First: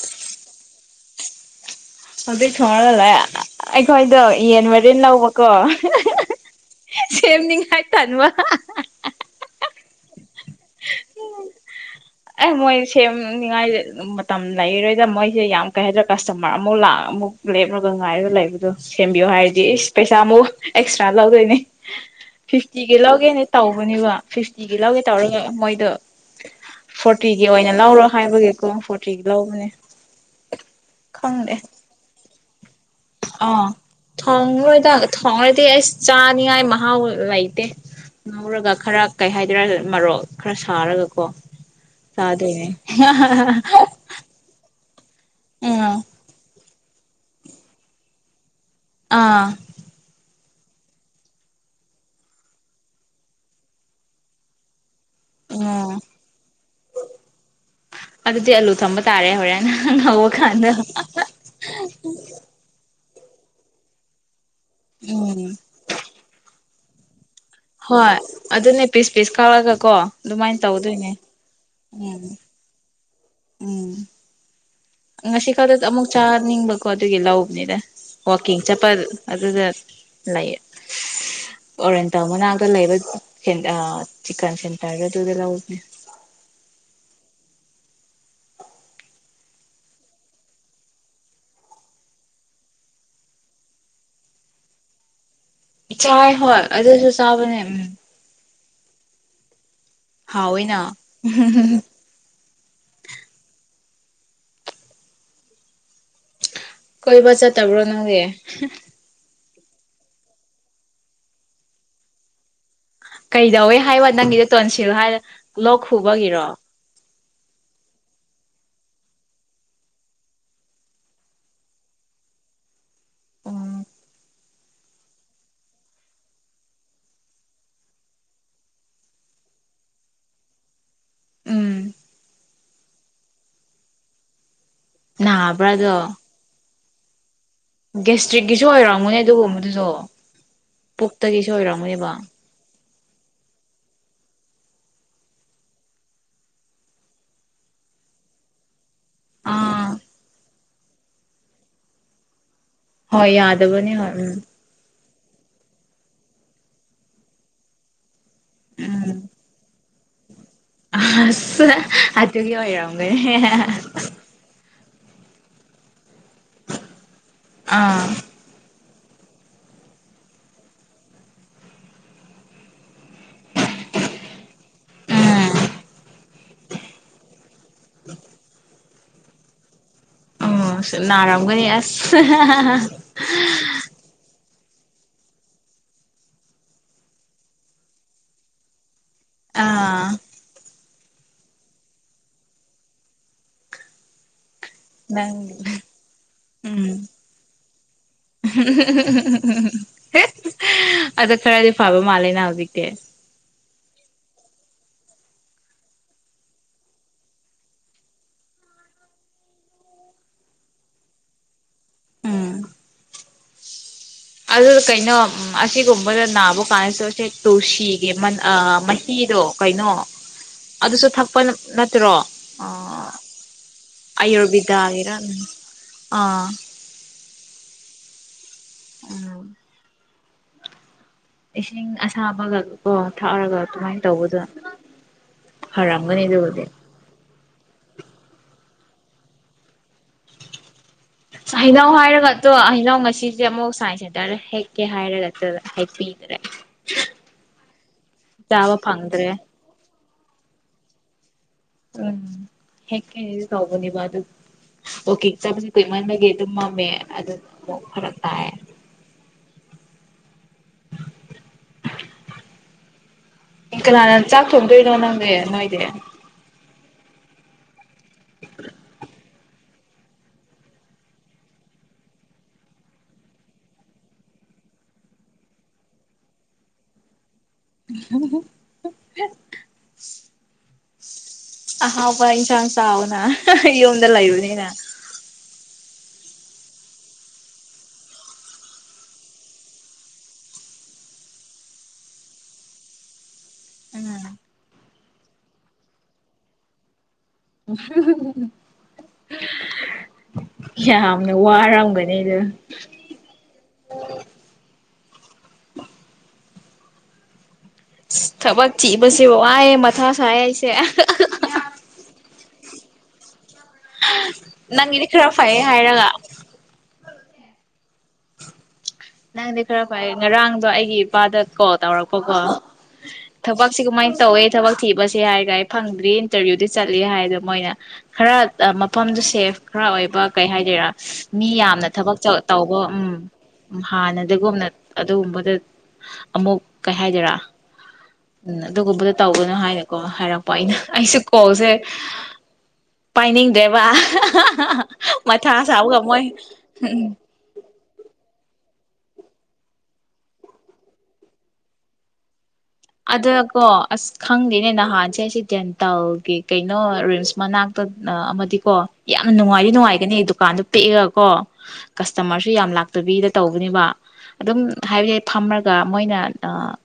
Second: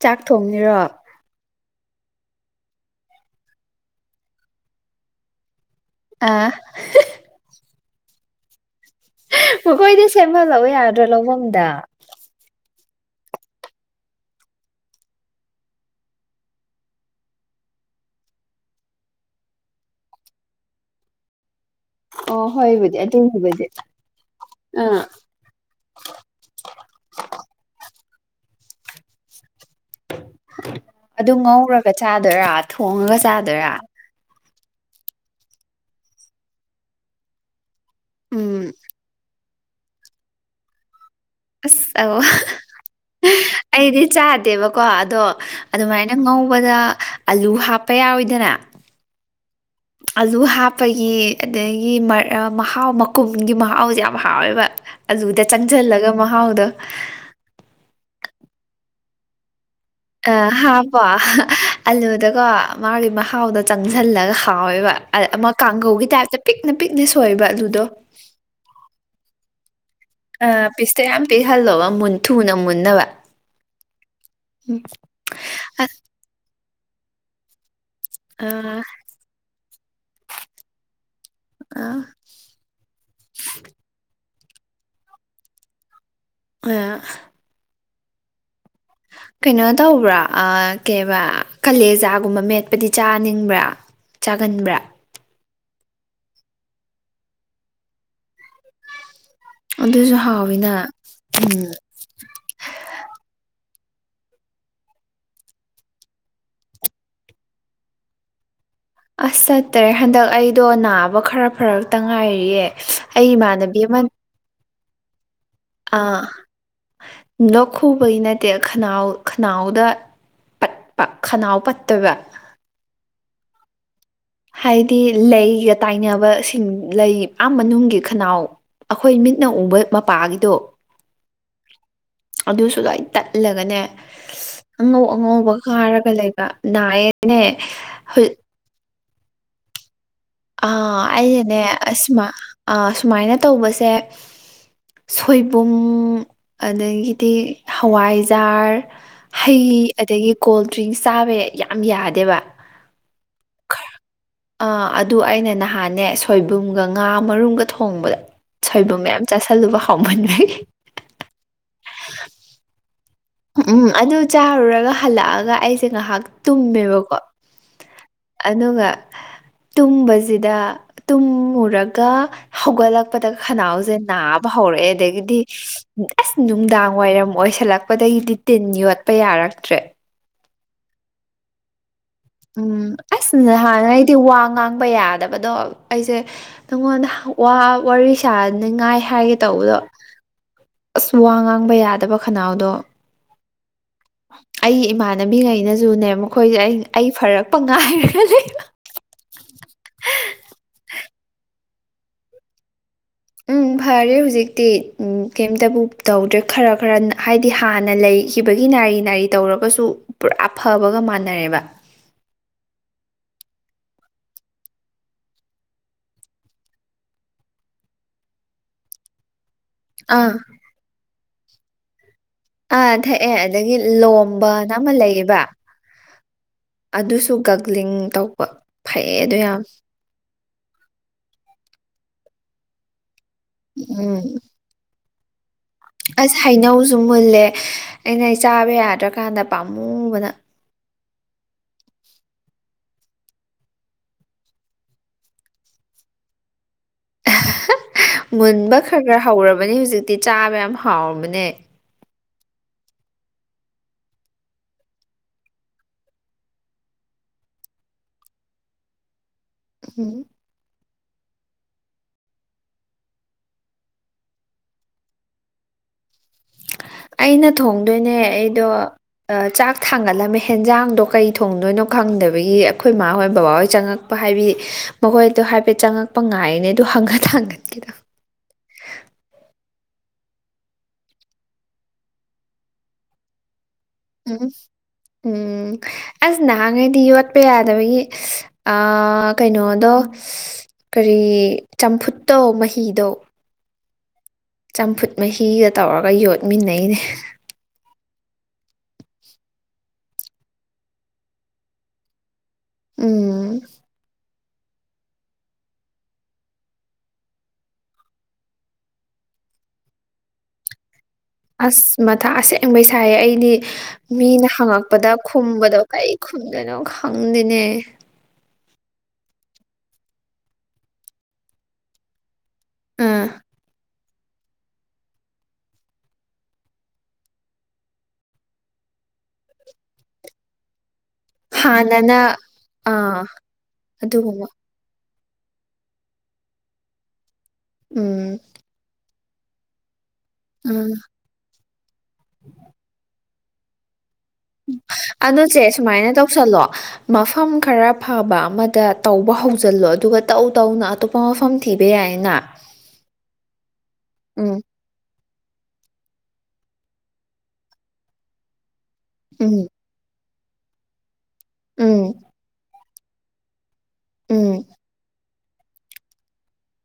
ꯆꯥꯛ ꯊꯣꯡꯅꯤꯔꯣ ꯑꯗꯨꯏ ꯁꯣꯡꯉꯒ ꯂ ꯑꯩꯈꯣꯏꯗꯣ ꯌꯦꯟ ꯃꯔꯤꯦꯟ ꯂꯧꯕꯀꯣ ꯑꯥ ꯁꯦꯝꯅꯤꯡꯉꯥꯏ ꯇꯅꯋꯥ ꯑꯩꯈꯣꯏꯗꯤ ꯁꯦꯝꯍꯜꯂꯎ ꯌꯥꯗ꯭ꯔꯣ ꯂꯧꯐꯝꯗ ꯑꯦ ꯃꯣꯏ ꯁꯦꯝꯅꯤꯉꯥꯏ ꯃꯇꯝ ꯂꯩꯔꯣꯏꯗ ꯃꯣꯏꯁꯦ ꯌꯥꯝ ꯀꯩ ꯍꯥꯏꯗ꯭ꯔꯥ ꯀꯁꯇꯃꯔ ꯑꯃꯨꯛ ꯂꯥꯛ ꯑꯃꯨꯛ ꯂꯦꯞꯂꯒ ꯉꯥꯏꯔꯒ ꯂꯩꯕꯗꯣ ꯁꯦꯝꯕꯤꯌꯣ ꯍꯥꯏꯔꯗꯤ ꯏꯁ ꯄꯩꯁꯥ ꯑꯃꯨꯛ ꯑꯦꯛꯁꯇ꯭ꯔꯥ ꯂꯧꯗꯣꯏꯅꯦ ꯑꯣ ꯍꯣꯏꯕꯨꯗꯤ ꯐꯤꯐꯇꯤꯒꯤ ꯂꯧꯒꯦꯅꯦ ꯑꯗꯨꯒꯤꯕꯨꯗꯤ ꯇꯧꯕꯅꯦꯕ ꯐꯤꯐꯇꯤꯒꯤ ꯂꯧꯒꯦ ꯑꯥ ꯇꯧꯔꯒ ꯃꯣꯏꯗꯣ ꯐꯣꯔꯇꯤꯒꯤ ꯑꯣꯏꯅ ꯂꯧꯔꯣ ꯍꯥꯏꯕꯒꯤꯀꯣ ꯐꯣꯔꯇꯤꯒꯤ ꯂꯧꯕꯅꯦ ꯑꯗꯨ ꯈꯪꯗꯦ ꯉꯧꯔꯒ ꯆꯥ ꯗ ꯊꯣꯡꯉꯒ ꯆꯥꯗꯣꯏꯔꯥ ꯑꯩꯈꯣꯏꯗ ꯊꯣꯡꯉꯗꯤ ꯑꯁ ꯆꯥꯅꯤꯉꯥꯏ ꯃꯍꯥꯎ ꯂꯩꯇꯦ ꯎꯝ ꯉꯧꯔꯒ ꯈꯔ ꯀꯩ ꯍꯥꯏ ꯃꯔꯣꯛ ꯈꯔ ꯁꯥꯔꯒ ꯑꯁ ꯑ ꯑꯩꯗꯤ ꯆꯥꯗꯦꯕꯀꯣ ꯑꯗꯣ ꯎꯝ ꯑꯗꯨꯃꯥꯏꯅ ꯉꯧꯕꯗ ꯑꯂꯨ ꯍꯥꯞꯄ ꯌꯥꯎꯋꯣꯏꯗꯅ ꯑꯥ ꯑꯂꯨ ꯍꯥꯞꯄꯒꯤ ꯑꯗꯒꯤ ꯃꯍꯥꯎ ꯃꯀꯨꯝꯒꯤ ꯃꯍꯥꯎꯁꯦ ꯌꯥꯝ ꯍꯥꯎꯋꯦꯕ ꯑꯗꯨꯂꯗ ꯎꯝ ꯆꯪꯁꯤꯜꯂꯒ ꯃꯍꯥꯎꯗ ꯑꯗꯨꯗꯤ ꯑꯂꯨ ꯊꯝꯕ ꯇꯥꯔꯦ ꯍꯔꯦ ꯑ ꯍꯥꯞꯄꯣ ꯑꯂꯨꯗꯀꯣ ꯃꯥꯒꯤ ꯊꯥꯎꯗ ꯆꯪꯁꯤꯜꯂꯒ ꯍꯥꯎꯋꯦꯕ ꯎꯝ ꯑꯃ ꯀꯥꯡꯒꯧꯒꯤ ꯇꯥꯏꯞꯇ ꯄꯤꯛ ꯅꯨꯄꯤ ꯗꯤ ꯁꯣꯏꯕ ꯑꯂꯨꯗꯣ ꯍꯣꯏ ꯑꯗꯨ ꯅꯅꯦ ꯄꯤꯁ ꯄꯤꯁ ꯀꯥꯎꯒ ꯑ ꯄꯤꯁꯇ ꯌꯥꯝ ꯄꯤꯛꯍꯜꯂꯣꯕꯨꯟ ꯎꯝ ꯊꯨꯅ ꯃꯨꯟꯅꯕ ꯎꯝ ꯉꯁꯤ ꯈꯗ ꯑꯃꯃꯨꯛ ꯆꯥ ꯅꯤꯡꯕ ꯄꯣꯠ ꯑꯗꯨ ꯂ ꯍꯧꯕꯕꯅꯤꯗ ꯑꯣꯀꯤꯟ ꯎꯝ, ꯆꯄ ꯑꯗꯨ ꯑꯗꯨ ꯂꯩꯥꯏꯌꯦ ꯑ, ꯑ, ꯑꯣꯔꯦꯟ ꯇ ꯃꯅꯥꯛꯇ ꯂꯩꯕ ꯆꯤꯟ ꯁꯤꯇꯥꯏꯒ ꯑꯗꯨꯗ ꯂ ꯎꯗꯅꯦ ꯑ ꯀꯩꯅꯣ ꯇꯧꯕ꯭ꯔꯥ ꯀꯦꯕ ꯀꯂꯦꯖꯥꯒꯨꯝꯕ ꯃꯦꯠꯄꯗꯤ ꯆꯥꯅꯤꯡꯕ꯭ꯔꯥ ꯆꯥꯒꯟꯕ꯭ꯔꯥ ꯆꯥꯏ ꯍꯣꯏ ꯑꯗꯨꯁꯨ ꯆꯥꯕꯅꯦ ꯎꯝ ꯑꯗꯨꯁꯨ ꯍꯥꯎꯋꯤꯅ ꯎꯝ ꯀꯣꯏꯕ ꯆ ꯇꯕ꯭ꯔꯣ ꯅꯒꯦ ꯑꯁ ꯆꯠꯇ꯭ꯔꯦ ꯍꯟꯗꯛ ꯑꯩꯗꯣ ꯅꯥꯕ ꯈꯔ ꯐꯔꯛꯇ ꯉꯥꯏꯔꯤꯌꯦ ꯑꯩ ꯀꯩꯗꯑꯦ ꯏꯃꯥꯟꯅꯕꯤ ꯑꯃ ꯍꯥꯏꯋꯥ ꯋꯥꯗ ꯅꯪꯒꯗ ꯇꯣꯟꯁ ꯁꯤꯚꯔ ꯑꯥ ꯂꯣꯛ ꯈꯨ ꯕꯩ ꯅꯠꯇꯦ ꯈꯅꯥꯎ ꯈꯅꯥꯎꯗ ꯄꯠꯄ ꯈꯅꯥꯎ ꯄꯠꯇꯕ ꯎꯝ ꯍꯥꯏꯗꯤ ꯂꯩꯒ ꯇꯥꯏꯅꯕꯁꯤꯡ ꯂꯩ ꯃꯅꯨꯡꯒꯤ ꯈꯅꯥꯎ ꯑꯩꯈꯣꯏ ꯃꯤꯠꯅ ꯎꯕ ꯃꯄꯥꯒꯤꯗꯣ ꯑꯗꯨꯁꯨ ꯂꯥꯏ ꯇꯠꯂꯒꯅꯦ ꯑꯉꯧ ꯑꯉꯧꯕ ꯈꯥꯔꯒ ꯂꯩꯕ ꯑ ꯒꯁꯇ꯭ꯔꯤꯛꯀꯤꯁꯨ ꯑꯣꯏꯔ ꯃꯣꯏꯅꯦ ꯑꯗꯨ ꯍꯣꯗꯨꯁꯨꯣ ꯑ ꯑꯗꯅꯦ ꯑꯁꯃ ꯑ ꯁꯨꯃꯥꯏꯅ ꯇꯧꯕꯁꯦ ꯁꯣꯏꯕꯨꯝ ꯑꯗꯒꯤꯗꯤ ꯍꯋꯥꯏꯖꯥꯔ ꯍꯩ ꯑꯥ ꯑꯗꯒꯤ ꯀꯣꯜ ꯗ꯭ꯔꯤꯡꯁ ꯆꯥꯕ ꯌꯥꯝ ꯌꯥꯗꯦꯕ ꯍꯣꯏ ꯌꯥꯗꯕꯅꯦ ꯍꯣꯏ ꯎꯝ ꯑꯥ ꯑꯗꯨ ꯑꯩꯅ ꯅꯍꯥꯟꯅꯦ ꯁꯣꯏꯕꯨꯝꯒ ꯉꯥ ꯃꯔꯨꯝꯒ ꯊꯣꯡꯕꯗ ꯁꯣꯏꯕꯨꯝ ꯃꯌꯥꯝ ꯆꯥꯥꯁꯜꯂꯨꯕ ꯀꯃꯟ [unintelligible] ꯑꯇꯩ ꯍꯥꯏꯌꯥꯎ ꯎ ꯎꯝ ꯑꯗꯨ ꯆꯥꯔꯨꯔꯒ ꯍꯜꯂꯛꯑꯒ ꯑꯩꯁꯦ ꯉꯥꯏꯍꯥꯛ ꯇꯨꯝꯃꯦꯕꯀꯣ ꯑꯥ ꯑꯗꯨꯒ ꯇꯨꯝꯕꯁꯤꯗ ꯇꯨꯝꯃꯨꯔꯒ ꯍꯧꯒꯠꯂꯛꯄꯗ ꯈꯅꯥꯎꯁꯦ ꯅꯥꯕ ꯍꯧꯔꯛꯑꯦ ꯑꯗꯒꯤꯗꯤ ꯎꯝ ꯑꯁ ꯅꯨꯡꯗꯥꯡ ꯋꯥꯏꯔꯝ ꯑꯣꯏꯁꯜꯂꯛ ꯑꯩꯘꯤ ꯇꯤꯟ ꯌꯣꯠ ꯂꯦ ꯆꯄ ꯌꯥꯔꯛꯇ꯭ꯔꯦ ꯑꯣ ꯅꯔꯝꯒꯅꯤ ꯎꯝ ꯑꯁ ꯉꯥꯍꯥꯟ ꯑꯩꯗꯤ ꯋꯥ ꯉꯥꯡ ꯈꯪꯕ ꯌꯥꯗꯕꯗꯣ ꯑꯩꯁꯦ ꯅꯪꯉꯣꯟꯗ ꯋꯥꯔꯤ ꯁꯥꯅꯤꯡꯉꯥꯏ ꯍꯥꯏꯒꯦ ꯇꯧꯕꯗꯣ ꯑꯥ ꯑꯁ ꯋꯥ ꯉꯥꯡꯕ ꯌꯥꯗꯕ ꯈꯅꯥꯎꯗꯣ ꯑꯩ ꯏꯃꯥꯟꯅꯕꯤꯉꯩꯅꯁꯨꯅꯦ ꯃꯈꯣꯏꯁꯦ ꯑꯩ ꯐꯔꯛꯄ ꯉꯥꯏꯔꯒ ꯑꯗ ꯈꯔꯗꯤ ꯐꯥꯕ ꯃꯥꯜꯂꯦꯅ ꯍꯧꯖꯤꯛꯇꯤ ꯎꯝ ꯐꯔꯦ ꯍꯧꯖꯤꯛꯇꯤ ꯀꯦꯝꯇꯕꯨ ꯇꯧꯗ꯭ꯔꯦ ꯈꯔ ꯈꯔ ꯍꯥꯏꯗꯤ ꯍꯥꯟꯅ ꯂꯩꯈꯤꯕꯒꯤ ꯅꯥꯔꯤ ꯅꯥꯔꯤ ꯇꯧꯔꯒꯁꯨ ꯄꯨꯔꯥ ꯐꯕꯒ ꯃꯥꯟꯅꯔꯦꯕ ꯎꯝ ꯑꯗꯨ ꯀꯩꯅꯣ ꯑꯁꯤꯒꯨꯝꯕꯗ ꯅꯥꯕ ꯀꯥꯟꯁꯤꯗ ꯇꯨꯜꯁꯤꯒꯤ ꯑꯃꯥ ꯑꯥ ꯃꯍꯤꯗꯣ ꯀꯩꯅꯣ ꯑꯥ ꯑꯗꯨꯁꯨ ꯊꯛꯄ ꯅꯠꯇ꯭ꯔꯣ ꯑꯥ ꯊꯛꯑꯦ ꯑꯗꯒꯤ ꯂꯣꯝꯕꯅ ꯑꯃ ꯑꯌꯨꯔꯕꯦꯗꯥꯒꯤꯔ ꯂꯩꯌꯦꯕ ꯑꯥ ꯑꯗꯨꯁꯨ ꯒꯒ꯭ꯂꯤꯡ ꯇꯧꯕ ꯐꯩꯌꯦ ꯑꯗꯨ ꯎꯝ ꯌꯥꯝ ꯏꯁꯤꯡ ꯑꯁꯥꯕꯒ ꯀꯣ ꯊꯛꯑꯔꯒ ꯑꯗꯨꯃꯥꯏ ꯎꯝ ꯇꯧꯕꯗꯣ ꯐꯔꯝꯒꯅꯤ ꯑꯁ ꯑꯗꯨꯕꯨꯗꯤ ꯍꯩꯅꯧꯁꯨ ꯃꯨꯜꯂꯦ ꯑꯩꯅ ꯑꯩ ꯆꯥꯕ ꯌꯥꯗ꯭ꯔꯀꯥꯟꯗ ꯄꯥꯝꯃꯨꯕꯅ ꯍꯩꯅꯧ ꯍꯥꯏꯔꯒ ꯇꯣ ꯍꯩꯅꯧ ꯉꯁꯤꯁꯦ ꯑꯃꯨꯛ ꯁꯥꯏꯟꯁ ꯁꯦꯟꯇꯔꯗ ꯍꯦꯛꯀꯦ ꯍꯥꯏꯔꯒ ꯆꯥꯠꯂ ꯍꯦꯛꯄꯤꯗꯔꯦ ꯃꯨꯟꯕ ꯈꯔ ꯈꯔ ꯍꯧꯔꯕꯅꯤ ꯍꯧꯖꯤꯛ ꯇꯦ ꯆꯥꯕ ꯌꯥꯝ ꯍꯥꯎꯕꯅꯦ ꯎꯝ ꯍꯦꯛ [unintelligible] ꯇꯧꯕꯅꯦꯕ ꯑꯗꯨ ꯑꯣ ꯀꯦ ꯆꯥꯕꯁꯦ ꯀꯨꯏꯃꯟꯕꯒꯤ ꯑꯗꯨꯝ ꯃꯝꯃꯦ ꯑꯗꯨ ꯑꯃꯨꯛ ꯐꯔꯛ ꯇꯥꯏ ꯎꯝ ꯀꯅꯥꯅ ꯆꯥꯛ ꯊꯣꯡꯗꯣꯏꯅꯣ ꯅꯪꯗꯤ ꯅꯣꯏꯗꯤ ꯑꯩꯅ ꯊꯣꯡ [unintelligible] ꯅꯦ ꯑꯩꯗꯣ ꯆꯥꯛ ꯊꯥꯡꯒꯠꯂꯝꯃꯦ ꯍꯦꯟꯖꯥꯡꯗꯣ ꯀꯩ ꯊꯣꯡꯗꯣꯏꯅꯣ ꯈꯪꯗꯕꯒꯤ ꯑꯩꯈꯣꯏ ꯃꯥꯍꯣꯏ ꯕꯕꯥꯍꯣꯏ ꯆꯪꯉꯛꯄ ꯍꯥꯏꯕꯗꯤ ꯃꯈꯣꯏꯗꯣ ꯍꯥꯏꯐꯦꯠ ꯆꯪꯉꯛꯄ ꯉꯥꯏꯔꯤꯅꯦ ꯑꯗꯨ ꯍꯪꯉꯥ ꯊꯥꯒꯠ [unintelligible] ꯑꯍꯥꯎꯕ ꯏꯟꯁꯥꯡ ꯆꯥꯎꯅ ꯌꯨꯝꯗ ꯎꯝ ꯂꯩꯕꯅꯤꯅ ꯎꯝ ꯑꯁ ꯅꯍꯥꯟꯉꯩꯗꯤ ꯌꯣꯠꯄ ꯌꯥꯗꯕꯒꯤ ꯑꯥ ꯀꯩꯅꯣꯗꯣ ꯀꯔꯤ ꯆꯝꯐꯨꯠꯇꯣ ꯃꯍꯤꯗꯣ ꯎꯝ ꯆꯝꯐꯨꯠ ꯃꯍꯤꯒ ꯇꯧꯔꯒ ꯌꯣꯠꯃꯤꯟꯅꯩꯅꯦ [unintelligible] ꯌꯥꯝꯅ ꯋꯥꯔꯝꯒꯅꯤ [unintelligible] ꯎꯝ ꯊꯕꯛ ꯊꯤꯕꯁꯦ ꯋꯥꯏꯌꯦ ꯃꯊꯥ ꯁꯥꯏ ꯑꯩꯁꯦ ꯑꯁ ꯃꯊ ꯑꯁꯦꯡꯕꯩ ꯁꯥꯏꯌꯦ ꯑꯩꯗꯤ ꯃꯤꯅ ꯅꯪꯒꯤꯗꯤ ꯍꯪꯉꯛꯄꯗ ꯈꯔ ꯐꯩꯌꯦ ꯈꯨꯝꯕꯗꯣ ꯍꯥꯏꯔꯒ ꯀꯩ ꯈꯨꯝꯗꯣꯏꯅꯣ ꯈ ꯐꯪꯗꯦꯅꯦ ꯅꯪꯗꯤ ꯈꯔ ꯐꯩ ꯉꯔꯥꯡꯗꯣ ꯑꯩꯒꯤ ꯏꯄꯥꯗ ꯀꯣꯜ ꯇꯧꯔꯛꯄꯀꯣ ꯎꯝ ꯊꯕꯛꯁꯤ ꯀꯃꯥꯏ ꯇꯧꯋꯦ ꯊꯕꯛ ꯊꯤꯕꯁꯦ ꯍꯥꯏꯔꯒ ꯑꯩ ꯐꯪꯗ꯭ꯔꯤ ꯏꯟꯇꯔꯚ꯭ꯌꯨꯗꯤ ꯆꯠꯂꯤ ꯍꯥꯏꯗꯣ ꯃꯣꯏꯅ ꯈꯔ ꯃꯐꯝꯗꯨ ꯁꯦꯐ ꯈꯔ ꯑꯣꯏꯕ ꯀꯩ ꯍꯥꯏꯗꯣꯏꯔꯥ ꯃꯤ ꯌꯥꯝꯅ ꯊꯕꯛ ꯍꯥꯟꯅꯅ ꯇꯧꯕ ꯎꯝ ꯑꯥ ꯍꯥꯟ ꯑꯗꯨꯒꯨꯝꯕ ꯅꯗꯒꯣꯅ ꯑꯗꯨꯒꯨꯝꯕꯗ ꯑꯃꯨꯛ ꯀꯩ ꯍꯥꯏꯗꯔꯥ ꯎꯝ ꯑꯗꯨꯒꯣꯕꯗ ꯇꯧꯒꯅ ꯍꯥꯏꯅꯣ ꯀꯣ ꯍꯥꯏꯔꯛꯄ ꯑꯩꯅ ꯎꯝ ꯑꯩꯁꯨꯦ ꯀꯣꯜꯁꯦ ꯄꯥꯏꯅꯤꯡꯗ꯭ꯔꯦꯕ ꯃꯊꯥ ꯑꯗꯨꯅꯨꯁꯦ ꯁꯥꯕꯒ ꯁꯨꯃꯥꯏꯅ ꯃꯣꯏ ꯇꯧꯁꯜꯂꯣ ꯃꯐꯝ ꯈꯔ ꯐꯕ ꯑꯃꯗ ꯇꯧꯕ ꯍꯧꯖꯤꯜꯂꯣ ꯑꯗꯨꯒ ꯇꯧ ꯇꯧꯅ ꯑꯇꯣꯞꯄ ꯃꯐꯝ ꯊꯤꯕ ꯌꯥꯏꯅ ꯑꯗꯨꯀꯣ ꯑꯁ ꯎꯝ ꯈꯪꯗꯦꯅꯦ ꯅꯍꯥꯟꯁꯦ ꯁꯤ ꯇꯦꯟꯇꯥꯜꯒꯤ ꯀꯩꯅꯣ ꯔꯤꯝꯁ ꯃꯅꯥꯛꯇ ꯑꯃꯗꯤꯀꯣ ꯌꯥꯝꯅ ꯎꯝ ꯅꯨꯡꯉꯥꯏꯔꯤ ꯅꯨꯡꯉꯥꯏꯒꯅꯤ ꯑꯗꯨꯗ ꯀꯥꯟꯗ ꯄꯦꯛꯑꯒ ꯀꯣ ꯎꯝ ꯀꯁꯇꯃꯔꯁꯨ ꯌꯥꯝ ꯂꯥꯛ ꯕꯤꯗ ꯇꯧꯕꯅꯦꯕ ꯑꯗꯨꯝ ꯎꯝ ꯍꯥꯏ ꯐꯝꯃꯒ ꯃꯣꯏꯅ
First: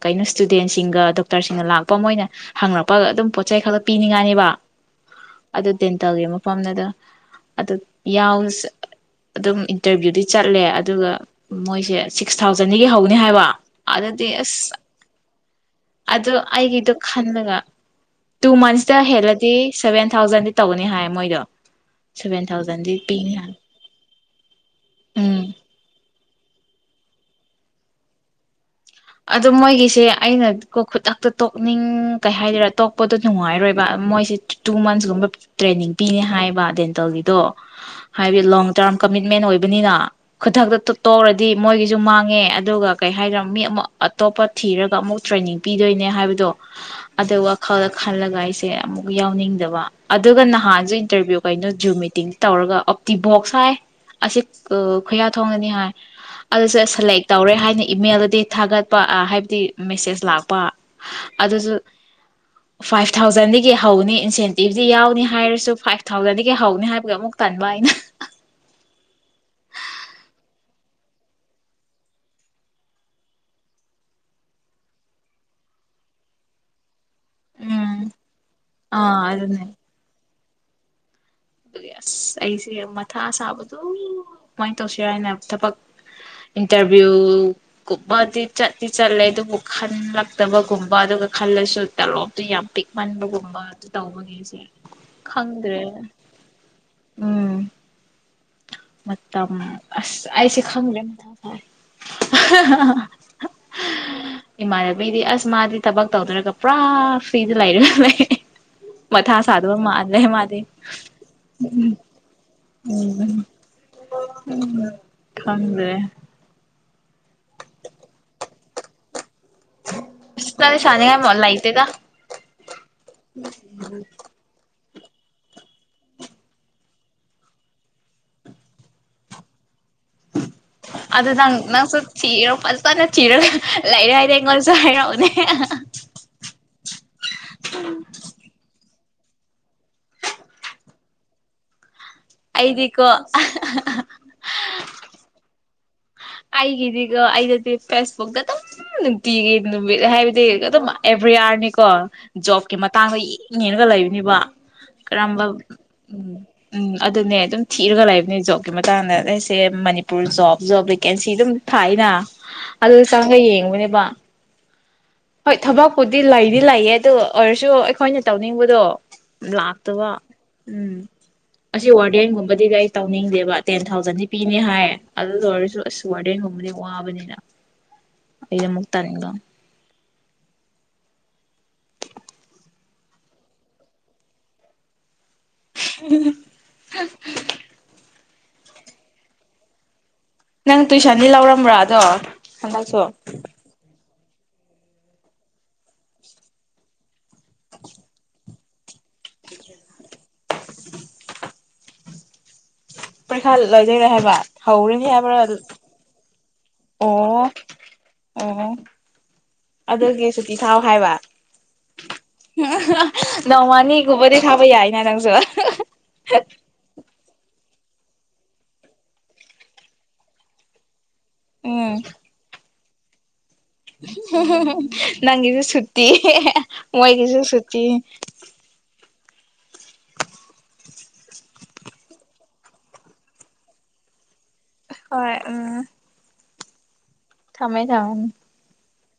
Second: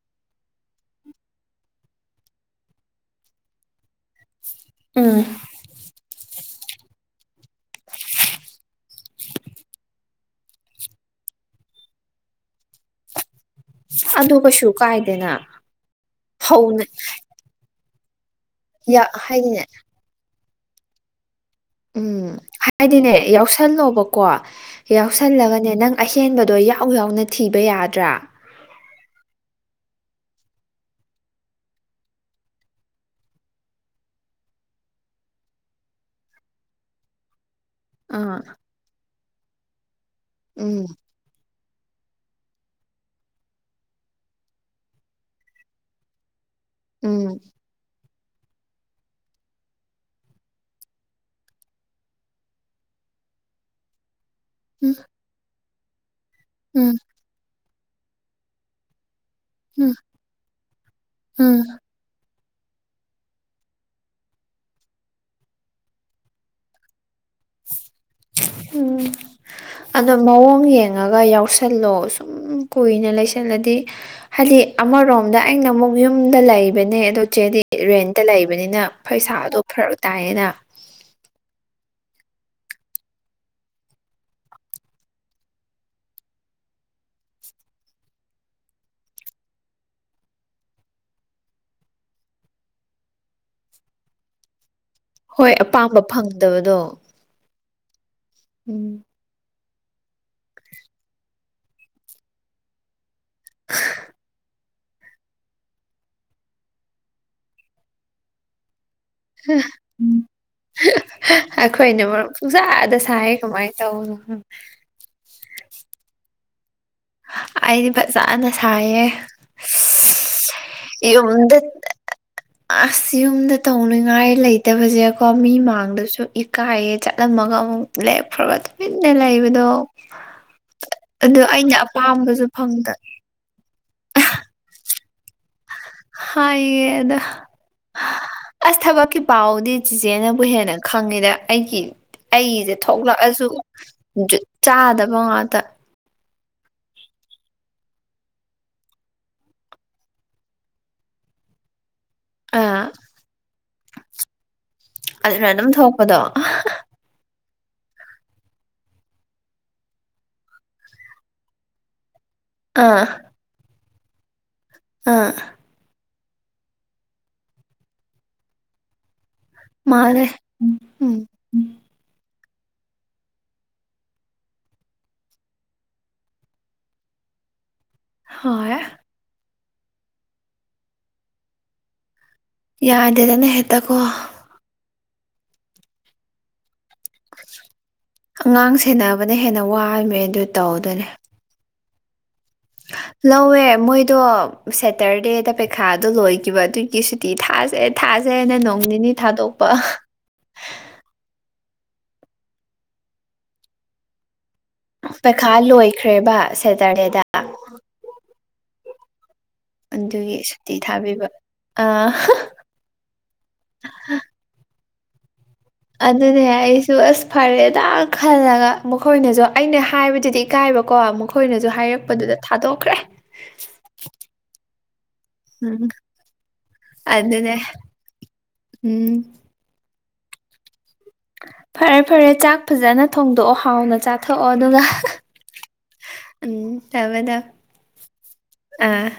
ꯀꯩꯅꯣ ꯁꯇꯨ ꯏꯁꯨꯗꯦꯟꯁꯤꯡꯒ ꯗꯣꯛꯇꯔꯁꯤꯡꯒ ꯂꯥꯛꯄ ꯃꯣꯏꯅ ꯍꯪꯂꯉꯛꯄꯒ ꯑꯗꯨꯝ ꯄꯣꯠ ꯆꯩ ꯈꯛꯇ ꯄꯤꯅꯤꯡꯉꯥꯏꯅꯤꯕ ꯎꯝ ꯑꯗꯗꯦꯟꯑꯦ ꯃ ꯃꯐꯝꯅꯗ ꯑꯗꯨ ꯌꯥꯎꯁ ꯑꯗꯨꯝ ꯏꯟꯇꯔꯚ꯭ꯌꯨꯗꯤ ꯆꯠꯂꯦ ꯑꯗꯨꯒ ꯃꯣꯏꯁꯦ ꯁꯤꯛꯁ ꯊꯥꯎꯖꯟꯗꯒꯤ ꯍꯧꯅꯤ ꯍꯥꯏꯕ ꯑꯗꯨꯗꯤ ꯑꯗꯨꯗ ꯀꯁꯨ ꯑꯁ ꯀꯥꯏꯗꯦꯅ ꯑꯗꯨ ꯍꯧꯅ ꯑꯩꯒꯤꯗꯣ ꯈꯟꯂꯒ ꯇꯨ ꯃꯟꯁ ꯗ ꯌꯥ ꯍꯂꯗꯤ ꯍꯥꯏꯗꯤꯅꯦ ꯁꯦꯕꯦꯟ ꯊꯥꯎꯖꯟ ꯇꯧꯅꯤ ꯍꯥꯏ ꯃꯣꯏꯗꯣ ꯎꯝ ꯁꯚꯦꯟ ꯊꯥꯎꯖꯟꯗꯤ ꯍꯥꯏꯗꯤꯅꯦ ꯄꯤꯅꯤ ꯍꯥꯏ ꯌꯥꯎꯁꯜꯂꯣꯕꯀꯣ ꯎꯝ ꯌꯥꯎꯁꯜꯂꯒꯅꯦ ꯅꯪ ꯆꯦꯟꯕꯗꯣ ꯌꯥꯎ ꯌꯥꯎꯅ ꯊꯤꯕ ꯌꯥꯗ꯭ꯔꯥ ꯑꯣ ꯃꯣꯏꯒꯤꯁꯦ ꯑꯩꯅ ꯀꯣ ꯈꯨꯗꯛꯇ ꯇꯣꯛꯅꯤꯡ ꯀꯩ ꯍꯥꯏꯗꯔꯥ ꯇꯣꯛꯄꯗꯣ ꯅꯨꯡꯉꯥꯏꯔꯣꯏꯕ ꯃꯣꯏꯁꯦ ꯇꯨ ꯃꯟꯁꯀꯨꯝꯕ ꯇ꯭ꯔꯦꯅꯤꯡ ꯄꯤꯅꯤ ꯍꯥꯏꯕ ꯗꯦꯟꯇꯜꯒꯤꯗꯣ ꯍꯥꯏꯋꯦ ꯑꯥ ꯂꯣꯡ ꯇꯔꯝ ꯀꯃꯤꯠꯃꯦꯟ ꯑꯣꯏꯕꯅꯤꯅ ꯈꯨꯊꯛꯇ ꯎꯝ ꯇꯣꯛꯔꯗꯤ ꯃꯣꯏꯒꯤꯁꯨ ꯃꯥꯡꯉꯦ ꯑꯗꯨꯒ ꯀꯩ ꯍꯥꯏꯗꯔ ꯃꯤ ꯑꯃ ꯑꯇꯣꯞꯄ ꯊꯤꯔꯒ ꯑꯃꯨꯛ ꯇ꯭ꯔꯦꯅꯤꯡ ꯄꯤꯗꯣꯏꯅꯦ ꯍꯥꯏꯕꯗꯣ ꯎꯝ ꯑꯗ ꯋꯥ ꯋꯥ ꯈꯥꯎꯗ ꯈꯅ ꯂꯒꯥꯏ ꯁꯦ ꯑꯃꯨꯛ ꯌꯥꯎꯅꯤꯡꯗꯕ ꯑꯗꯨꯒ ꯅꯍꯥꯟꯁꯨ ꯏꯟꯇꯔꯚꯤꯌꯨ ꯀꯩꯅꯣ ꯖꯨꯨꯝ ꯃꯤꯇꯤꯡ ꯇꯧꯔꯒ ꯑꯣꯞꯇꯤꯕꯣꯛꯁ ꯍꯥꯏ ꯑꯁꯤ ꯎꯝ ꯈꯨꯌꯥ ꯊꯣꯡꯒꯅꯤ ꯍꯥꯏ [unintelligible] ꯑꯗꯨꯁꯨꯦ ꯎꯝ ꯁꯦꯂꯦꯛ ꯇꯧꯔꯦ ꯍꯥꯏꯅꯤ ꯃꯦꯜꯂꯗꯦ ꯊꯒꯠ ꯍꯥꯏ ꯇꯤ ꯎꯝ ꯃꯦꯁꯦꯖ ꯂꯥꯛꯄ ꯎꯝ ꯑꯗꯨꯁꯨ ꯐꯥꯏꯚ ꯊꯥꯎꯖꯟꯗꯒꯤ ꯍꯧꯅꯤ ꯏꯟꯁꯦꯟꯇꯤꯞꯇ ꯌꯥꯎꯅꯤ ꯍꯥꯏꯔꯁꯨ ꯐꯥꯏꯚ ꯊꯥꯎꯖꯟꯗꯒꯤ ꯍꯧꯅꯤ ꯍꯥꯏꯕꯒꯤ ꯑꯃꯨꯛ ꯇꯟꯕ ꯑꯩꯅ ꯎꯝ ꯑꯗꯣ ꯃꯑꯣꯡ ꯌꯦꯡꯉꯒ ꯌꯥꯎꯁꯜꯂꯣ ꯁꯨꯝ ꯀꯨꯏꯅ ꯂꯩꯁꯜꯂꯗꯤ ꯍꯥꯏꯗꯤ ꯑꯃꯔꯣꯝꯗ ꯑꯩꯅ ꯑꯃꯨꯛ ꯌꯨꯝꯗ ꯂꯩꯕꯅꯦ ꯑꯗꯨ ꯃꯆꯦꯗꯤ ꯎꯝ ꯔꯦꯟꯇ ꯂꯩꯕꯅꯤꯅ ꯑꯥ ꯄꯩꯁꯥꯗꯣ ꯑꯗꯨꯅꯦ ꯐꯔꯛ ꯇꯥꯏꯌꯦꯅ ꯑꯗꯨꯒꯤ ꯑꯁ ꯑꯩꯁꯦ ꯃꯊꯥ ꯁꯥꯕꯗꯣ ꯀꯃꯥꯏꯅ ꯇꯧꯁꯤꯔ ꯍꯥꯏꯅ ꯊꯕꯛ ꯏꯟꯇꯔꯚ꯭ꯌꯨꯒꯨꯝꯕꯗꯤ ꯆꯤ ꯆꯠꯂꯦ ꯑꯗꯨꯕꯨ ꯈꯜꯂꯛꯇꯕꯒꯨꯝꯕ ꯑꯗꯨꯒ ꯈꯜꯂꯁꯨ ꯇꯂꯣꯞꯇꯨ ꯌꯥꯝ ꯄꯤꯛꯃꯟꯕꯒꯨꯝꯕ ꯑꯗꯨ ꯇꯧꯕꯒꯤꯁꯦ ꯍꯣꯏ ꯑꯄꯥꯝꯕ ꯐꯪꯉꯦ ꯎꯠꯇꯕꯗꯣ ꯇꯝ ꯃ ꯑꯃ ꯑꯁ ꯑꯁꯦ ꯈꯪ ꯃ ꯊ ꯐ [unintelligible] ꯏꯃꯥꯟꯅꯕꯤꯗꯤ ꯑꯁ ꯃꯥꯗꯤ ꯊꯕꯛ ꯇꯧꯗꯔꯒ ꯄꯨꯔꯥ ꯐ꯭ꯔꯤꯗ ꯂꯩꯔ ꯈ ꯂꯩ ꯃꯊꯥ ꯁꯥꯗꯕ ꯃꯥ ꯂꯩꯦ ꯃꯥꯗꯤ ꯑꯩꯈꯣꯏꯅ ꯃꯔꯨꯞ ꯄꯨꯡꯁꯥꯗ ꯁꯥꯏ ꯎꯝ ꯀꯃꯥꯏꯅ ꯇꯧꯅꯣ ꯈꯪꯗ꯭ꯔꯦ ꯑꯩꯗꯤ ꯐꯖꯅ ꯁꯥꯏꯌꯦ ꯑꯁ ꯅꯪꯗꯤ ꯑ ꯁꯥꯅꯤꯡꯉꯥꯏ ꯌꯨꯝꯗ ꯂꯩꯇꯦꯗ ꯑꯁ ꯌꯨꯝꯗ ꯇꯧꯅꯤꯡꯉꯥꯏ ꯂꯩꯇꯕꯁꯦ ꯀꯣ ꯃꯤ ꯃꯥꯡꯗꯁꯨ ꯏꯀꯥꯏꯌꯦ ꯆꯠꯂꯝꯃꯒ ꯑꯃꯨꯛ ꯂꯦꯛꯈ꯭ꯔꯕ ꯇꯨꯃꯤꯟꯅ ꯂꯩꯕꯗꯣ ꯑꯗꯨ ꯑꯗꯣ ꯅꯪ ꯑꯩꯅ ꯅꯪꯁꯨ ꯑꯄꯥꯝꯕꯁꯨ ꯊꯤꯔꯣ ꯐꯪꯗ ꯐꯖꯅ ꯊꯤꯔꯣ ꯂꯥꯏ ꯔꯥꯏꯗ ꯑꯦꯦꯡꯒꯜ ꯆ ꯍꯥꯏꯔ ꯍꯧꯅꯦ ꯍꯦꯗ ꯑꯁ ꯊꯕꯀꯤ ꯄꯥꯎꯗꯤ ꯆꯤꯆꯦꯅꯕꯨ ꯍꯦꯟꯅ ꯈꯪꯉꯤꯗ ꯑꯩꯒꯤ ꯑꯩꯁꯦ ꯑꯩꯗꯤꯀꯣ ꯊꯣꯛꯂꯛꯑꯁꯨ ꯆꯥꯗꯕ ꯉꯥꯛꯇ ꯑꯩꯒꯤꯗꯤꯒ ꯑꯩꯗꯗꯤ ꯐꯦꯁꯕꯨꯛꯛꯇ ꯑꯗꯨꯝ ꯅꯨꯡꯇꯤꯒꯤ ꯅꯨꯃꯤꯠ ꯍꯥꯏꯕꯗꯤ ꯑꯗꯨꯝ ꯑꯦꯕ꯭ꯔꯤꯌꯥꯔꯅꯤꯀꯣ ꯖꯣꯕꯀꯤ ꯑꯥ ꯃꯇꯥꯡꯗ ꯌꯦꯡꯅꯦꯦꯅꯒ ꯂꯩꯕꯅꯦꯕ ꯀꯔꯝꯕ ꯑꯗꯨꯅ ꯑꯗꯨꯝ ꯊꯣꯛꯄꯗꯣ ꯎꯝ ꯎꯝ ꯑꯗꯨꯅꯦ ꯑꯗꯨꯝ ꯊꯤꯔꯒ ꯂꯩꯕꯅꯤ ꯖꯣꯕꯀꯤ ꯃꯇꯥꯡꯗ ꯑꯩꯗ ꯑꯩꯁꯦ ꯃꯅꯤꯄꯨꯔ ꯖꯣꯕ ꯖꯣꯕ ꯂꯩ ꯀꯦꯟꯁꯤ ꯑꯗꯨꯝ ꯊꯥꯏꯅ ꯑꯗꯨ ꯑꯥ ꯆꯪꯒ ꯌꯦꯡꯕꯅꯦꯕ ꯑꯥ ꯍꯣꯏ ꯊꯕꯛ ꯍꯗꯤ ꯂꯩꯗꯤ ꯂꯩꯌꯦ ꯑꯗꯨ ꯑꯣꯏꯔꯁꯨ ꯑꯩꯈꯣꯏꯅ ꯇꯧꯅꯤꯡꯕꯗꯣ ꯂꯥꯛꯇꯕ ꯃꯥꯅꯦ ꯎꯝ ꯑꯁꯤ ꯋꯥꯔꯗꯤꯌꯟꯒꯨꯝꯕ ꯗꯤ ꯑꯩ ꯇꯧꯅꯤꯡꯗꯦꯕ ꯇꯦꯟ ꯊꯥꯎꯖꯟꯗꯤ ꯄꯤꯅꯤ ꯍꯥꯏ ꯑꯗꯨ ꯂ ꯑꯣꯏꯔꯁꯨ ꯑꯁ ꯋꯥꯔꯗꯦꯟꯒꯣꯡꯕꯗꯤ ꯋꯥꯕꯅꯤꯅ ꯑꯩꯅ ꯍꯣꯏ ꯃꯨꯛꯇ ꯇꯥꯅꯤꯒ ꯌꯥꯗꯦꯗꯅ ꯍꯦꯛꯇ ꯀꯣ ꯎ [unintelligible] ꯑꯉꯥꯡ ꯁꯦꯟꯅꯅꯕꯅ ꯍꯦꯟꯅ ꯋꯥꯕ ꯅꯪ ꯇꯨꯁꯅꯤ ꯂꯥꯎꯔꯝ꯭ꯔꯥ ꯗ ꯂꯧꯋꯦ ꯃꯣꯏ ꯑꯗꯣ ꯁꯦꯇꯔꯗꯦꯗ ꯄꯩꯈꯥꯗꯣ ꯂꯣꯏꯈꯤꯕ ꯑꯗꯨꯒꯤ ꯁꯨꯇꯤ ꯊꯥꯖꯦ ꯊꯥꯥꯁꯦꯅ ꯅꯣꯡ ꯅꯤꯅꯤ ꯊꯥꯗꯣꯛꯄ [unintelligible] ꯄꯔꯤꯈꯥ ꯂꯣꯏꯖꯔꯦ ꯍꯥꯏꯕ ꯍꯧꯔꯅꯤ ꯍꯥꯏꯕ꯭ꯔꯥ ꯄꯩꯈꯥ ꯂꯣꯏꯈ꯭ꯔꯦꯕ ꯁꯦꯇꯔꯗꯦꯗ ꯑꯣ ꯑꯣ ꯑꯗꯨꯒꯤ ꯁꯨꯇꯤ ꯊꯥꯎ ꯍꯥꯏꯕ ꯑꯥ ꯅꯣꯡꯃꯅꯤꯒꯨꯝꯕꯗꯤ ꯊꯥꯕ ꯌꯥꯏ ꯪ [unintelligible] ꯖꯣ ꯑꯗꯨꯅꯦ ꯑꯩꯁꯨ ꯑꯁ ꯐꯔꯦ ꯈꯤꯇꯥꯛ ꯈꯜꯂꯒ ꯃꯈꯣꯏꯅꯁꯨ ꯑꯩꯅ ꯍꯥꯏꯕꯗꯨꯗꯤ ꯏꯀꯥꯏꯕꯀꯣ ꯑꯩꯈꯣꯏꯅꯁꯨ ꯍꯥꯏꯔꯛꯄꯗꯨꯗ ꯊꯥꯗꯣꯛ [unintelligible] ꯍ ꯅꯪꯁꯨ ꯎꯝ ꯁꯇꯤ ꯃꯣꯏꯒꯤꯁꯨ ꯑꯗꯨꯅꯦ ꯁꯇꯤ ꯎꯝ ꯐꯔꯦ ꯐꯔꯦ ꯆꯥꯛ ꯐꯖꯅ ꯊꯣꯡꯗꯣꯛꯑꯣ ꯍꯥꯎꯅ ꯆꯥꯊꯣꯛꯑꯣ ꯑꯗꯨꯒ ꯍꯣꯏ ꯎꯝ ꯎꯝ ꯇꯕꯗ ꯊꯃꯦ ꯊꯃ ꯑꯥ